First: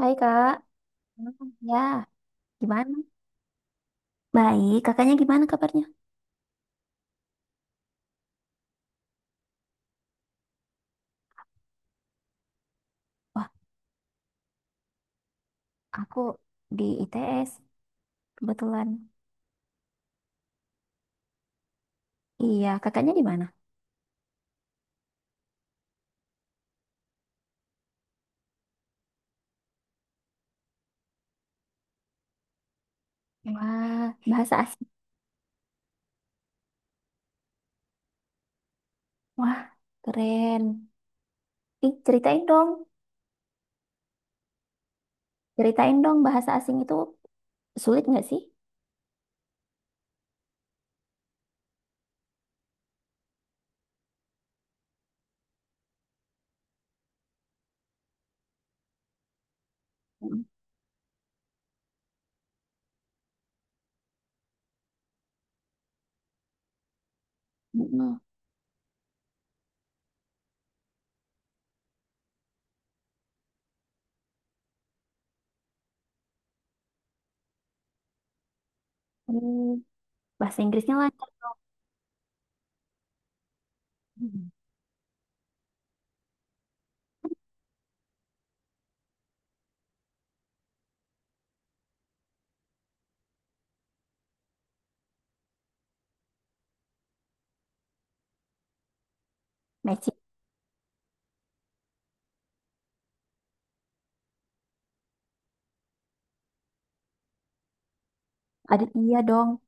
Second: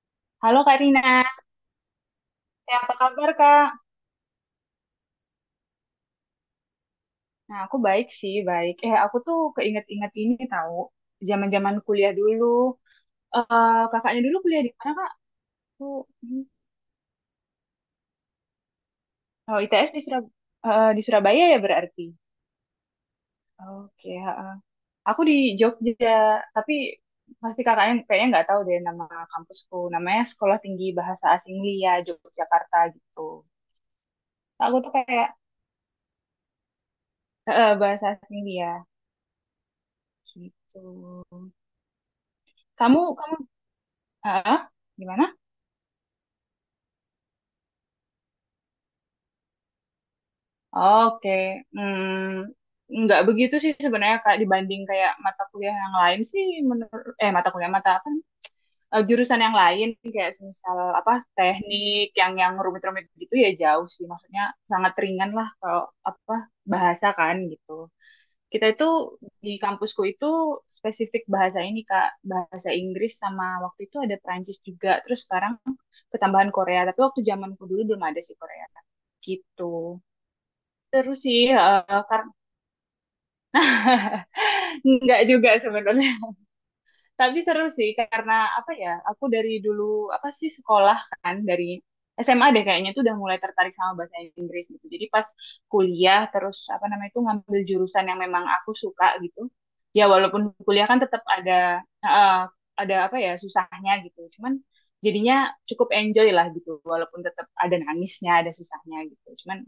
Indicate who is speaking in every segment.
Speaker 1: Hai, Kak.
Speaker 2: Halo Kak Rina,
Speaker 1: Ya, gimana?
Speaker 2: apa kabar Kak?
Speaker 1: Baik. Kakaknya gimana kabarnya?
Speaker 2: Nah, aku baik sih, baik. Aku tuh keinget-inget ini tahu, zaman-zaman kuliah dulu.
Speaker 1: Wah,
Speaker 2: Kakaknya dulu kuliah di mana Kak? Aku,
Speaker 1: aku
Speaker 2: hmm,
Speaker 1: di ITS kebetulan.
Speaker 2: oh, ITS di di Surabaya ya berarti.
Speaker 1: Iya, kakaknya di mana?
Speaker 2: Oke, heeh. Aku di Jogja, tapi pasti kakaknya kayaknya nggak tahu deh nama kampusku. Namanya Sekolah Tinggi Bahasa Asing Lia Yogyakarta gitu.
Speaker 1: Wah, bahasa
Speaker 2: Aku
Speaker 1: asing.
Speaker 2: tuh kayak bahasa asing Lia
Speaker 1: Wah, keren.
Speaker 2: gitu.
Speaker 1: Ih,
Speaker 2: Kamu, heeh, gimana?
Speaker 1: ceritain dong bahasa asing itu sulit nggak sih?
Speaker 2: Oke, nggak begitu sih sebenarnya Kak, dibanding kayak mata kuliah yang lain sih, menurut mata kuliah mata apa eh, jurusan yang lain, kayak
Speaker 1: Mm.
Speaker 2: misal apa, teknik yang rumit-rumit gitu ya, jauh sih maksudnya, sangat ringan lah kalau apa, bahasa kan gitu.
Speaker 1: Mm-mm.
Speaker 2: Kita itu di kampusku itu spesifik bahasa ini Kak, bahasa Inggris sama waktu itu ada Perancis juga, terus sekarang ketambahan Korea, tapi waktu zamanku dulu belum ada sih Korea
Speaker 1: Hmm,
Speaker 2: gitu.
Speaker 1: Bahasa Inggrisnya
Speaker 2: Seru sih,
Speaker 1: lancar.
Speaker 2: heeh, karena
Speaker 1: Mm.
Speaker 2: nggak juga sebenarnya. Tapi seru sih karena apa ya? Aku dari dulu apa sih sekolah, kan dari SMA deh kayaknya tuh udah mulai tertarik sama bahasa Inggris gitu. Jadi pas kuliah terus apa namanya itu ngambil jurusan yang memang aku suka gitu. Ya
Speaker 1: Matching.
Speaker 2: walaupun kuliah kan tetap eh, ada apa ya susahnya gitu. Cuman jadinya cukup enjoy lah gitu. Walaupun tetap ada nangisnya, ada
Speaker 1: Ada
Speaker 2: susahnya
Speaker 1: iya
Speaker 2: gitu.
Speaker 1: dong.
Speaker 2: Cuman.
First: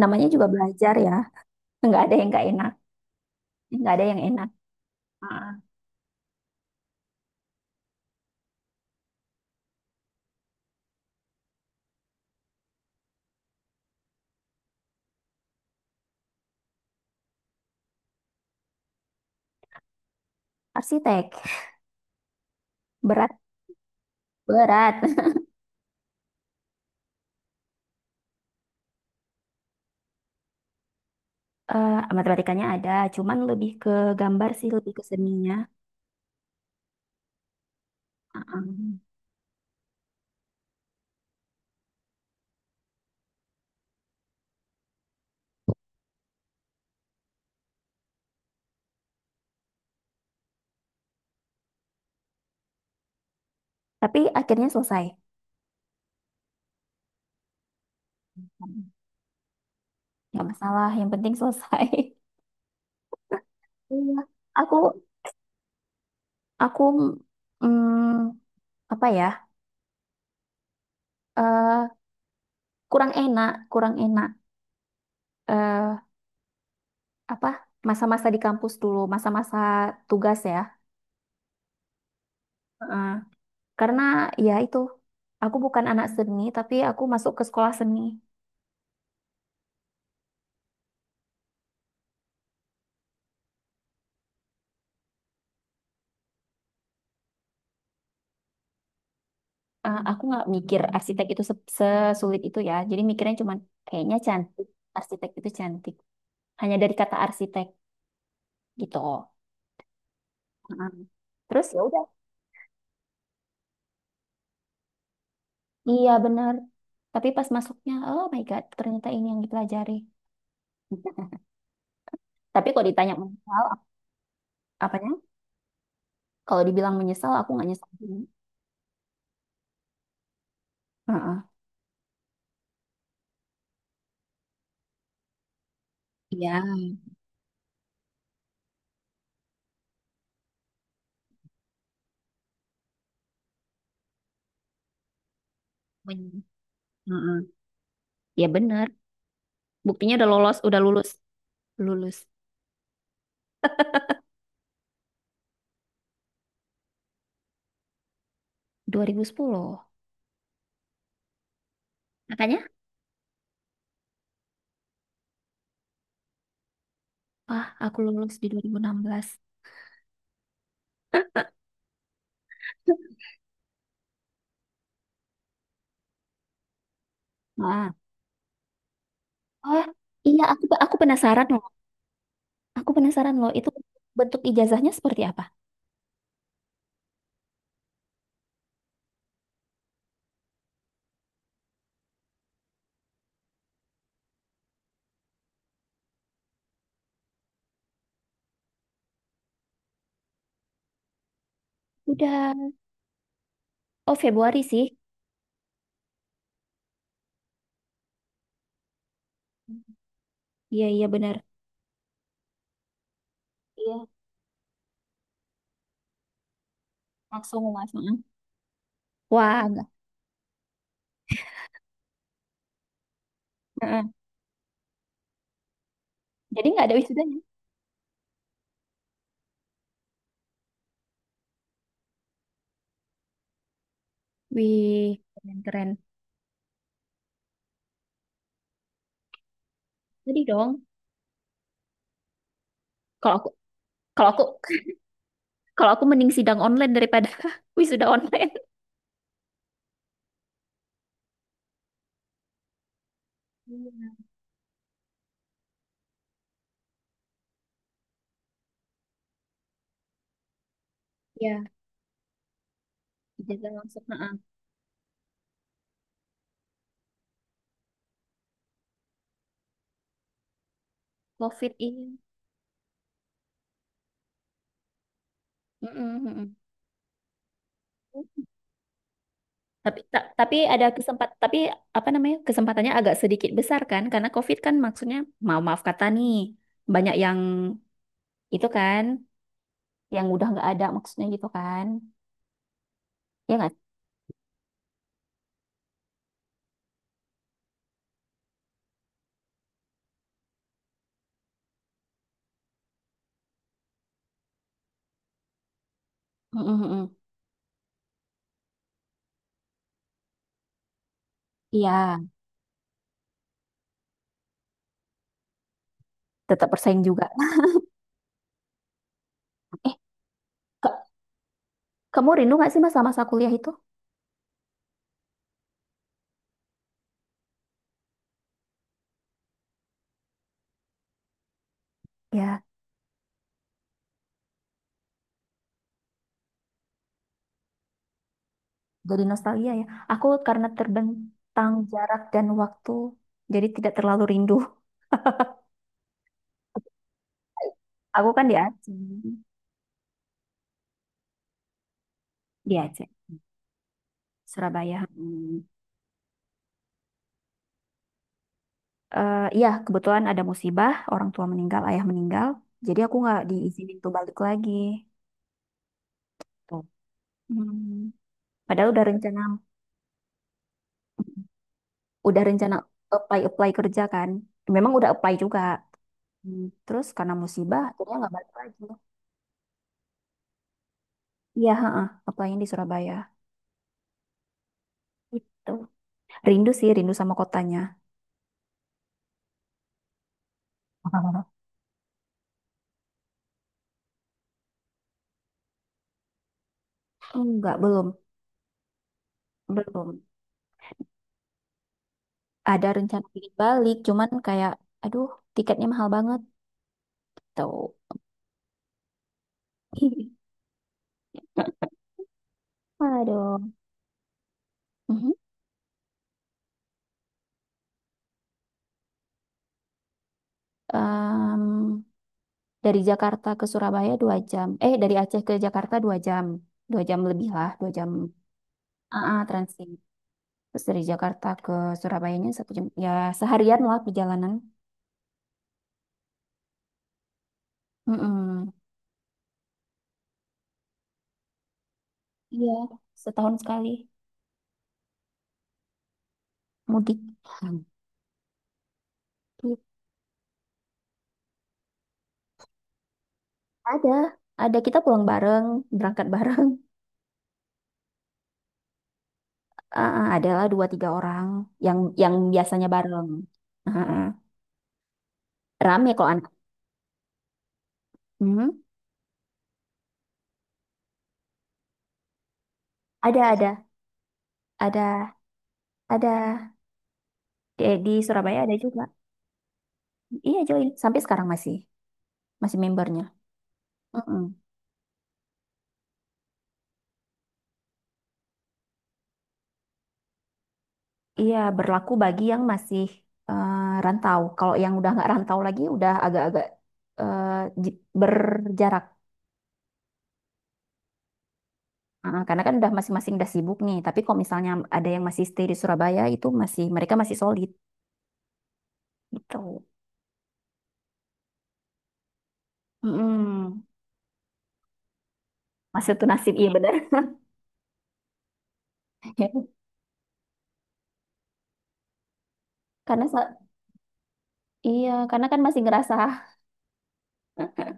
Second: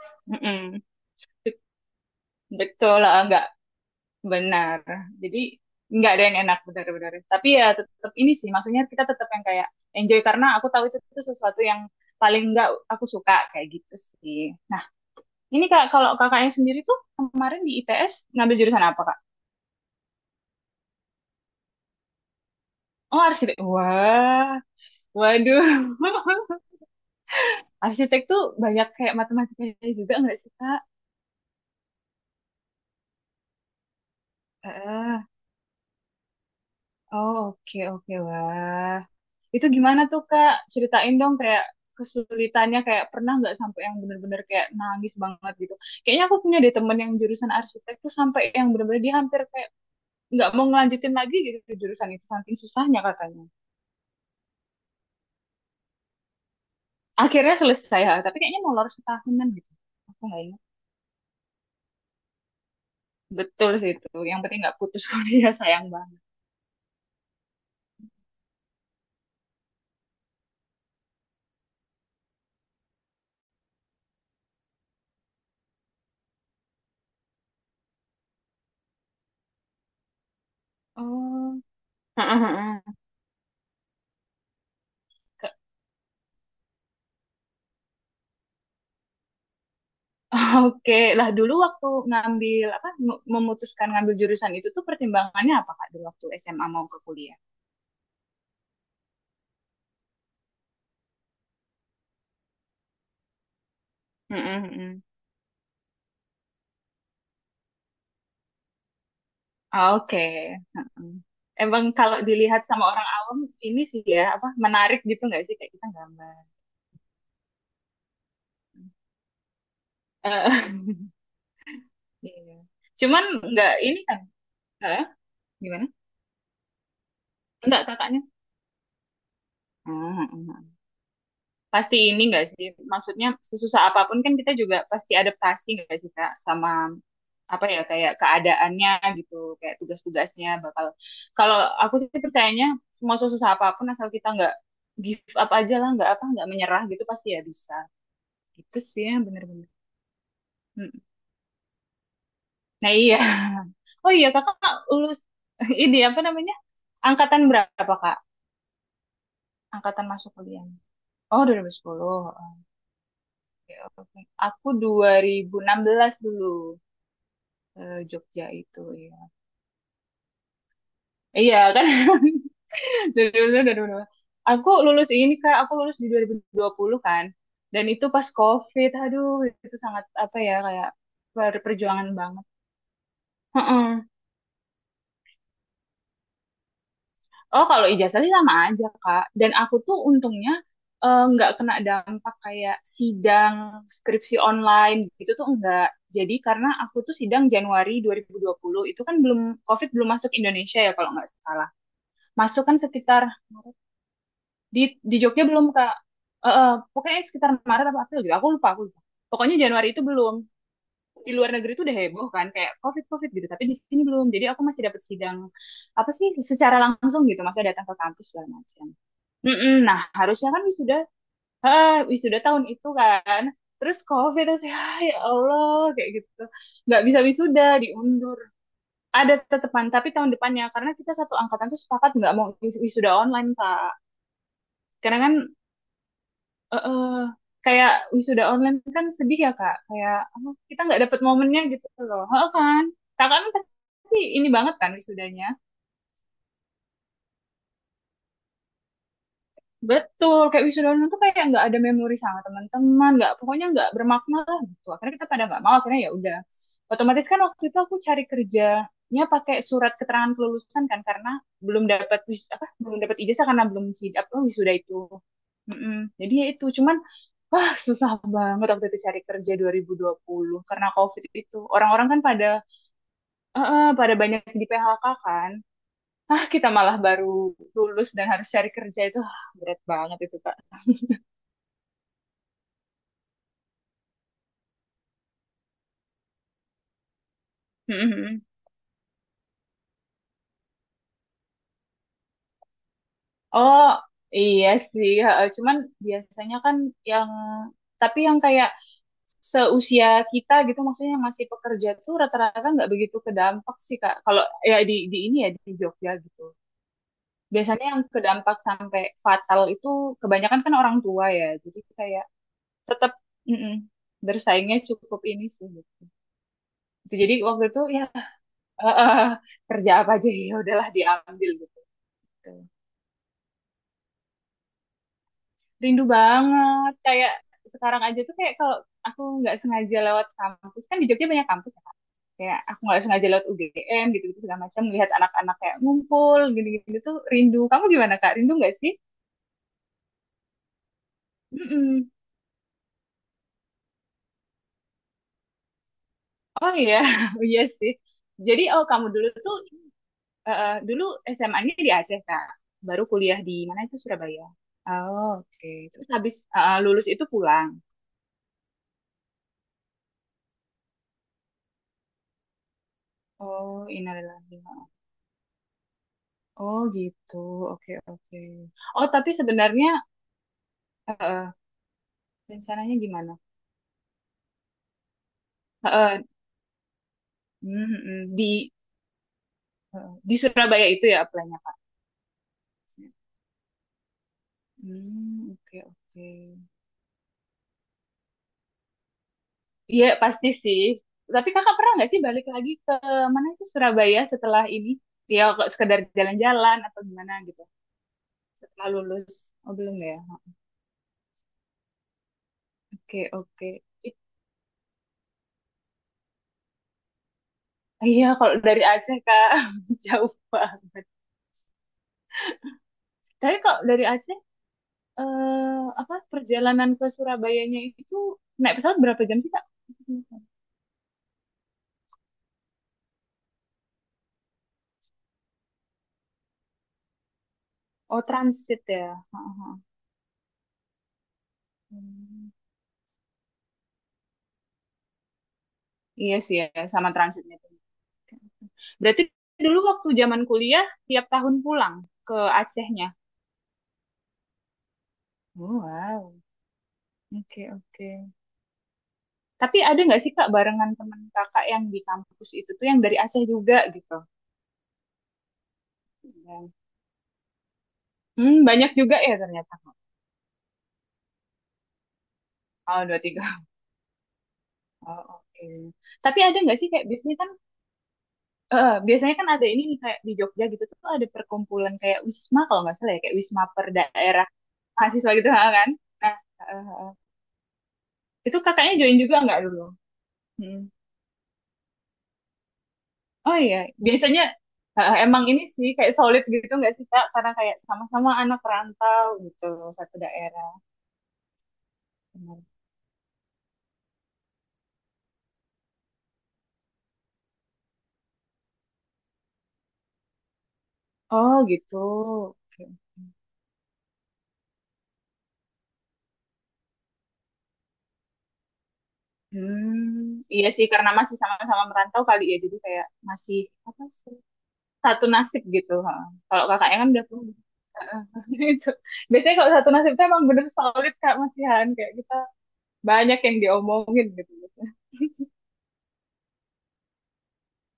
Speaker 1: Namanya juga
Speaker 2: Mm-mm.
Speaker 1: belajar ya.
Speaker 2: bet-
Speaker 1: Nggak ada yang nggak enak,
Speaker 2: Betul, lah, nggak.
Speaker 1: nggak ada yang enak.
Speaker 2: Benar.
Speaker 1: Ah,
Speaker 2: Jadi nggak ada yang enak benar-benar. Tapi ya tetap ini sih, maksudnya kita tetap yang kayak enjoy karena aku tahu itu tuh sesuatu yang paling nggak aku suka kayak gitu sih. Nah, ini Kak, kalau kakaknya sendiri tuh kemarin di ITS ngambil jurusan apa Kak?
Speaker 1: arsitek,
Speaker 2: Oh,
Speaker 1: berat,
Speaker 2: arsitek. Wah,
Speaker 1: berat.
Speaker 2: waduh. Arsitek tuh banyak kayak matematikanya juga nggak sih Kak?
Speaker 1: Matematikanya ada, cuman lebih ke gambar sih, lebih ke seninya.
Speaker 2: Oh, oke, oke, wah.
Speaker 1: Heeh.
Speaker 2: Itu gimana tuh, Kak? Ceritain dong kayak kesulitannya, kayak pernah nggak sampai yang bener-bener kayak nangis banget gitu. Kayaknya aku punya deh temen yang jurusan arsitek tuh sampai yang bener-bener dia hampir kayak nggak mau ngelanjutin lagi gitu ke jurusan itu, saking susahnya katanya.
Speaker 1: Tapi akhirnya selesai.
Speaker 2: Akhirnya selesai, ha, tapi kayaknya molor setahunan gitu. Aku nggak
Speaker 1: Nggak
Speaker 2: ingat.
Speaker 1: masalah, yang penting selesai.
Speaker 2: Betul sih itu.
Speaker 1: Iya.
Speaker 2: Yang penting
Speaker 1: Aku,
Speaker 2: nggak putus kuliah, sayang banget.
Speaker 1: aku, mm, apa ya, eh, kurang enak, kurang enak. eh Apa, masa-masa di kampus dulu, masa-masa tugas ya.
Speaker 2: Oh,
Speaker 1: Heeh. Karena ya itu, aku bukan anak seni, tapi aku masuk ke sekolah seni.
Speaker 2: Oke, lah dulu waktu ngambil apa, memutuskan ngambil jurusan itu tuh pertimbangannya apa Kak, dulu waktu SMA mau ke kuliah?
Speaker 1: Aku nggak mikir arsitek itu sesulit itu ya. Jadi mikirnya cuman kayaknya
Speaker 2: Mm-mm,
Speaker 1: cantik,
Speaker 2: mm-mm.
Speaker 1: arsitek itu cantik. Hanya dari kata arsitek gitu.
Speaker 2: Oke,
Speaker 1: Heeh.
Speaker 2: heeh.
Speaker 1: Terus ya
Speaker 2: Emang
Speaker 1: udah,
Speaker 2: kalau dilihat sama orang awam ini sih ya apa, menarik gitu nggak sih kayak kita
Speaker 1: iya
Speaker 2: gambar.
Speaker 1: benar. Tapi pas masuknya, oh my God, ternyata ini yang dipelajari.
Speaker 2: Eh, Iya.
Speaker 1: Tapi kalau ditanya
Speaker 2: Cuman
Speaker 1: menyesal,
Speaker 2: nggak ini kan, eh,
Speaker 1: apanya?
Speaker 2: gimana?
Speaker 1: Kalau dibilang menyesal, aku nggak
Speaker 2: Nggak
Speaker 1: nyesal.
Speaker 2: kakaknya? Hmm, hmm, hmm.
Speaker 1: Heeh.
Speaker 2: Pasti ini nggak sih? Maksudnya sesusah apapun kan kita juga pasti adaptasi nggak sih Kak,
Speaker 1: Iya.
Speaker 2: sama apa ya kayak keadaannya gitu, kayak tugas-tugasnya bakal, kalau aku sih percayanya semua susah apapun asal kita nggak give up aja lah, nggak apa,
Speaker 1: Men-
Speaker 2: nggak menyerah gitu pasti ya
Speaker 1: Heeh.
Speaker 2: bisa,
Speaker 1: Ya
Speaker 2: itu
Speaker 1: benar.
Speaker 2: sih yang bener-bener.
Speaker 1: Buktinya udah lolos, udah
Speaker 2: Mm.
Speaker 1: lulus. Lulus
Speaker 2: Nah iya, oh iya kakak lulus. Ini apa namanya, angkatan berapa Kak,
Speaker 1: 2010.
Speaker 2: angkatan masuk kuliah? Oh, 2010,
Speaker 1: Makanya,
Speaker 2: oke, oke. Aku 2016 dulu,
Speaker 1: wah, aku lulus di
Speaker 2: Jogja itu ya. Iya kan? Dari dulu, dari dulu. Aku lulus ini Kak, aku lulus di dua dua ribu dua puluh kan. Dan
Speaker 1: 2016.
Speaker 2: itu pas COVID, aduh itu
Speaker 1: Oh,
Speaker 2: sangat apa
Speaker 1: iya,
Speaker 2: ya
Speaker 1: aku
Speaker 2: kayak
Speaker 1: aku penasaran loh.
Speaker 2: perjuangan banget.
Speaker 1: Aku penasaran loh itu
Speaker 2: Heeh.
Speaker 1: bentuk ijazahnya seperti apa?
Speaker 2: Oh kalau ijazah sih sama aja Kak. Dan aku tuh untungnya nggak kena dampak kayak sidang skripsi online gitu tuh enggak. Jadi karena aku tuh sidang Januari dua dua ribu dua puluh, itu kan belum, COVID belum masuk Indonesia ya kalau nggak salah.
Speaker 1: Udah.
Speaker 2: Masuk kan sekitar.
Speaker 1: Oh, Februari
Speaker 2: Di
Speaker 1: sih.
Speaker 2: di Jogja belum Kak. Pokoknya sekitar Maret apa April gitu. Aku lupa, aku lupa. Pokoknya Januari itu belum.
Speaker 1: Iya, iya,
Speaker 2: Di
Speaker 1: benar.
Speaker 2: luar negeri itu udah heboh kan kayak COVID-COVID gitu, tapi di sini
Speaker 1: Iya,
Speaker 2: belum. Jadi aku masih dapat sidang apa sih secara langsung gitu,
Speaker 1: langsung
Speaker 2: masih datang ke
Speaker 1: langsung.
Speaker 2: kampus segala macam.
Speaker 1: Wah,
Speaker 2: Mm-mm.
Speaker 1: enggak.
Speaker 2: Nah, harusnya kan wisuda, wisuda tahun itu kan. Terus
Speaker 1: Heeh.
Speaker 2: COVID terus ya, ya Allah kayak gitu.
Speaker 1: Jadi nggak ada
Speaker 2: Nggak bisa
Speaker 1: wisudanya.
Speaker 2: wisuda, diundur. Ada tetepan, tapi tahun depannya karena kita satu angkatan tuh sepakat nggak mau wisuda online, Kak.
Speaker 1: Wih,
Speaker 2: Karena kan
Speaker 1: keren keren.
Speaker 2: eh, kayak wisuda online kan sedih ya Kak, kayak
Speaker 1: Jadi
Speaker 2: apa,
Speaker 1: dong,
Speaker 2: kita nggak dapet momennya gitu loh. Heeh kan,
Speaker 1: kalau
Speaker 2: kakak
Speaker 1: aku
Speaker 2: kan pasti
Speaker 1: kalau aku
Speaker 2: ini banget kan wisudanya.
Speaker 1: kalau aku mending sidang online daripada wisuda online.
Speaker 2: Betul, kayak wisuda online tuh kayak nggak ada memori sama teman-teman, nggak, pokoknya nggak bermakna lah gitu. Akhirnya kita pada nggak mau, akhirnya ya udah. Otomatis kan waktu itu aku cari kerjanya pakai surat keterangan kelulusan kan karena
Speaker 1: Iya,
Speaker 2: belum dapat apa, belum dapat ijazah karena
Speaker 1: ijazah
Speaker 2: belum
Speaker 1: langsung.
Speaker 2: sidap,
Speaker 1: Heeh.
Speaker 2: oh, wisuda itu. Mm-mm. Jadi ya itu cuman, wah susah banget waktu itu cari kerja dua dua ribu dua puluh karena COVID itu.
Speaker 1: COVID ini.
Speaker 2: Orang-orang kan pada banyak di PHK kan.
Speaker 1: Heeh,
Speaker 2: Ah,
Speaker 1: heeh.
Speaker 2: kita malah baru lulus dan harus cari kerja itu, ah berat
Speaker 1: Tapi,
Speaker 2: banget
Speaker 1: ta-
Speaker 2: itu, Kak.
Speaker 1: tapi ada kesempat, tapi apa namanya kesempatannya agak sedikit besar kan, karena COVID kan maksudnya mau maaf kata nih banyak yang
Speaker 2: Mhm.
Speaker 1: itu kan, yang udah nggak ada maksudnya gitu kan, ya nggak?
Speaker 2: Oh iya sih, heeh. Cuman biasanya kan yang, tapi yang kayak seusia kita gitu, maksudnya yang masih pekerja tuh rata-rata nggak begitu kedampak sih Kak. Kalau ya di ini ya di Jogja gitu.
Speaker 1: Mm, mm, mm. Mm.
Speaker 2: Biasanya yang kedampak sampai fatal itu kebanyakan kan orang tua ya. Jadi
Speaker 1: Iya,
Speaker 2: kayak tetap, mm-mm, bersaingnya cukup ini sih, gitu.
Speaker 1: tetap bersaing juga.
Speaker 2: Jadi waktu
Speaker 1: Nah,
Speaker 2: itu ya eh, eh, kerja
Speaker 1: Eh,
Speaker 2: apa aja ya udahlah
Speaker 1: ka-
Speaker 2: diambil gitu.
Speaker 1: kamu rindu nggak sih mas sama masa kuliah itu?
Speaker 2: Rindu banget, kayak sekarang aja tuh kayak kalau aku nggak sengaja lewat kampus kan di Jogja banyak kampus ya Kak. Kayak
Speaker 1: Ya,
Speaker 2: aku nggak sengaja lewat UGM gitu gitu segala macam, melihat anak-anak kayak ngumpul gitu-gitu tuh rindu, kamu gimana Kak, rindu nggak sih?
Speaker 1: jadi nostalgia ya. Aku karena terbentang
Speaker 2: Mm-mm.
Speaker 1: jarak dan waktu, jadi tidak terlalu rindu.
Speaker 2: Oh iya, oh, iya sih.
Speaker 1: Aku kan di
Speaker 2: Jadi oh,
Speaker 1: Aceh.
Speaker 2: kamu dulu tuh dulu SMA-nya di Aceh Kak,
Speaker 1: Di
Speaker 2: baru
Speaker 1: Aceh.
Speaker 2: kuliah di mana itu, Surabaya.
Speaker 1: Surabaya.
Speaker 2: Oh,
Speaker 1: Hmm.
Speaker 2: oke, terus habis lulus itu pulang.
Speaker 1: Iya, kebetulan ada musibah, orang tua meninggal, ayah meninggal. Jadi aku nggak
Speaker 2: Oh,
Speaker 1: diizinin tuh balik
Speaker 2: innalillahi.
Speaker 1: lagi.
Speaker 2: Oh
Speaker 1: Oh.
Speaker 2: gitu, oke,
Speaker 1: Hmm.
Speaker 2: oke.
Speaker 1: Padahal
Speaker 2: Oh tapi sebenarnya eh, eh,
Speaker 1: udah rencana
Speaker 2: rencananya gimana?
Speaker 1: apply apply kerja kan. Memang udah apply juga.
Speaker 2: Eh, eh,
Speaker 1: Hmm. Terus karena musibah,
Speaker 2: mm,
Speaker 1: akhirnya
Speaker 2: mm,
Speaker 1: nggak
Speaker 2: di
Speaker 1: balik lagi.
Speaker 2: di Surabaya itu ya apply-nya
Speaker 1: Iya,
Speaker 2: Kak?
Speaker 1: heeh, apply-nya di Surabaya.
Speaker 2: Hmm,
Speaker 1: Gitu.
Speaker 2: oke, oke.
Speaker 1: Rindu sih, rindu sama kotanya.
Speaker 2: Iya pasti sih. Tapi kakak pernah nggak sih balik lagi ke mana sih Surabaya setelah ini? Ya kok, sekedar jalan-jalan atau gimana gitu.
Speaker 1: Enggak, belum,
Speaker 2: Setelah lulus. Oh belum ya.
Speaker 1: belum. Ada rencana
Speaker 2: Oke,
Speaker 1: ingin
Speaker 2: oke.
Speaker 1: balik, cuman kayak, aduh, tiketnya mahal banget. Tuh.
Speaker 2: Iya kalau dari Aceh Kak, jauh banget. Tapi
Speaker 1: Aduh.
Speaker 2: kok dari Aceh
Speaker 1: Mhm.
Speaker 2: apa, perjalanan ke Surabayanya itu naik pesawat berapa jam sih Kak?
Speaker 1: Em, dari Jakarta ke Surabaya 2 jam. Dari Aceh ke Jakarta 2 jam. 2 jam lebih lah, 2 jam.
Speaker 2: Oh, transit ya.
Speaker 1: Ah, ah,
Speaker 2: Heeh.
Speaker 1: transit. Terus dari Jakarta ke Surabayanya
Speaker 2: Hmm.
Speaker 1: 1 jam. Ya, seharian lah perjalanan.
Speaker 2: Iya sih ya, sama transitnya.
Speaker 1: Mm-mm.
Speaker 2: Berarti dulu waktu zaman kuliah tiap tahun pulang ke
Speaker 1: Iya,
Speaker 2: Acehnya.
Speaker 1: setahun sekali
Speaker 2: Oh, wow.
Speaker 1: mudik.
Speaker 2: Oke,
Speaker 1: Hmm.
Speaker 2: oke.
Speaker 1: Gitu.
Speaker 2: Tapi ada nggak sih Kak, barengan teman kakak yang di kampus itu tuh yang dari Aceh juga
Speaker 1: Ada,
Speaker 2: gitu?
Speaker 1: ada, kita pulang bareng, berangkat bareng.
Speaker 2: Yang- Banyak juga ya ternyata.
Speaker 1: Ah, ah, adalah 2-3 orang yang biasanya
Speaker 2: Oh, dua
Speaker 1: bareng.
Speaker 2: tiga.
Speaker 1: Ah, ah.
Speaker 2: Oh, oke.
Speaker 1: Rame kalau
Speaker 2: Tapi
Speaker 1: anak.
Speaker 2: ada nggak sih kayak bisnis kan,
Speaker 1: Hmm.
Speaker 2: biasanya kan ada ini nih, kayak di Jogja gitu tuh ada perkumpulan kayak wisma kalau nggak salah, ya kayak
Speaker 1: Ada,
Speaker 2: wisma
Speaker 1: ada,
Speaker 2: per daerah mahasiswa
Speaker 1: ada,
Speaker 2: gitu, ha, kan. Nah,
Speaker 1: ada.
Speaker 2: eh, eh,
Speaker 1: Di
Speaker 2: itu
Speaker 1: Surabaya ada
Speaker 2: kakaknya
Speaker 1: juga.
Speaker 2: join juga nggak dulu?
Speaker 1: Iya
Speaker 2: Hmm.
Speaker 1: join sampai sekarang masih masih membernya.
Speaker 2: Oh iya,
Speaker 1: Mm-mm.
Speaker 2: biasanya emang ini sih kayak solid gitu nggak sih Kak? Karena kayak sama-sama anak rantau gitu, satu daerah.
Speaker 1: Iya berlaku bagi yang
Speaker 2: Benar.
Speaker 1: masih eh, rantau. Kalau yang udah nggak rantau lagi udah agak-agak eh, berjarak.
Speaker 2: Oh gitu.
Speaker 1: Ah, karena kan
Speaker 2: Oke.
Speaker 1: udah masing-masing udah sibuk nih. Tapi kalau misalnya ada yang masih stay di Surabaya itu masih mereka masih solid gitu.
Speaker 2: Iya sih, karena masih sama-sama merantau kali ya, jadi kayak masih
Speaker 1: Mm-mm.
Speaker 2: apa sih, satu nasib gitu,
Speaker 1: Masih
Speaker 2: ha.
Speaker 1: tuh nasib
Speaker 2: Kalau
Speaker 1: iya benar.
Speaker 2: kakaknya kan udah punya. Heeh, itu. Biasanya kalau satu nasib itu emang bener solid Kak Masihan. Kayak kita
Speaker 1: Karena
Speaker 2: banyak
Speaker 1: sa-
Speaker 2: yang diomongin gitu.
Speaker 1: iya, karena kan masih ngerasa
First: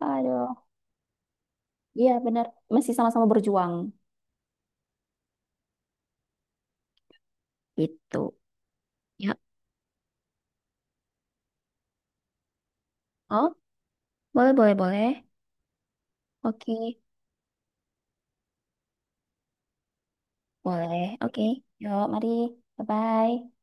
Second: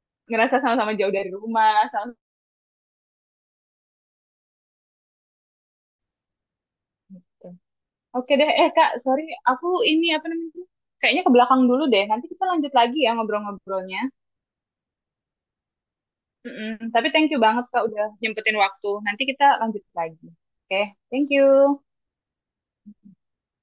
Speaker 1: aduh
Speaker 2: Ngerasa sama-sama jauh dari rumah.
Speaker 1: iya
Speaker 2: Sama.
Speaker 1: benar masih sama-sama berjuang
Speaker 2: Oke
Speaker 1: gitu.
Speaker 2: deh, eh Kak, sorry.
Speaker 1: Ya.
Speaker 2: Aku ini apa namanya? Kayaknya ke belakang dulu deh. Nanti kita lanjut lagi ya
Speaker 1: Oh,
Speaker 2: ngobrol-ngobrolnya.
Speaker 1: boleh boleh boleh.
Speaker 2: Mm-mm.
Speaker 1: Oke.
Speaker 2: Tapi thank you banget Kak udah nyempetin waktu. Nanti kita lanjut lagi. Oke,
Speaker 1: Boleh.
Speaker 2: thank
Speaker 1: Oke.
Speaker 2: you.
Speaker 1: Yuk, mari. Bye-bye.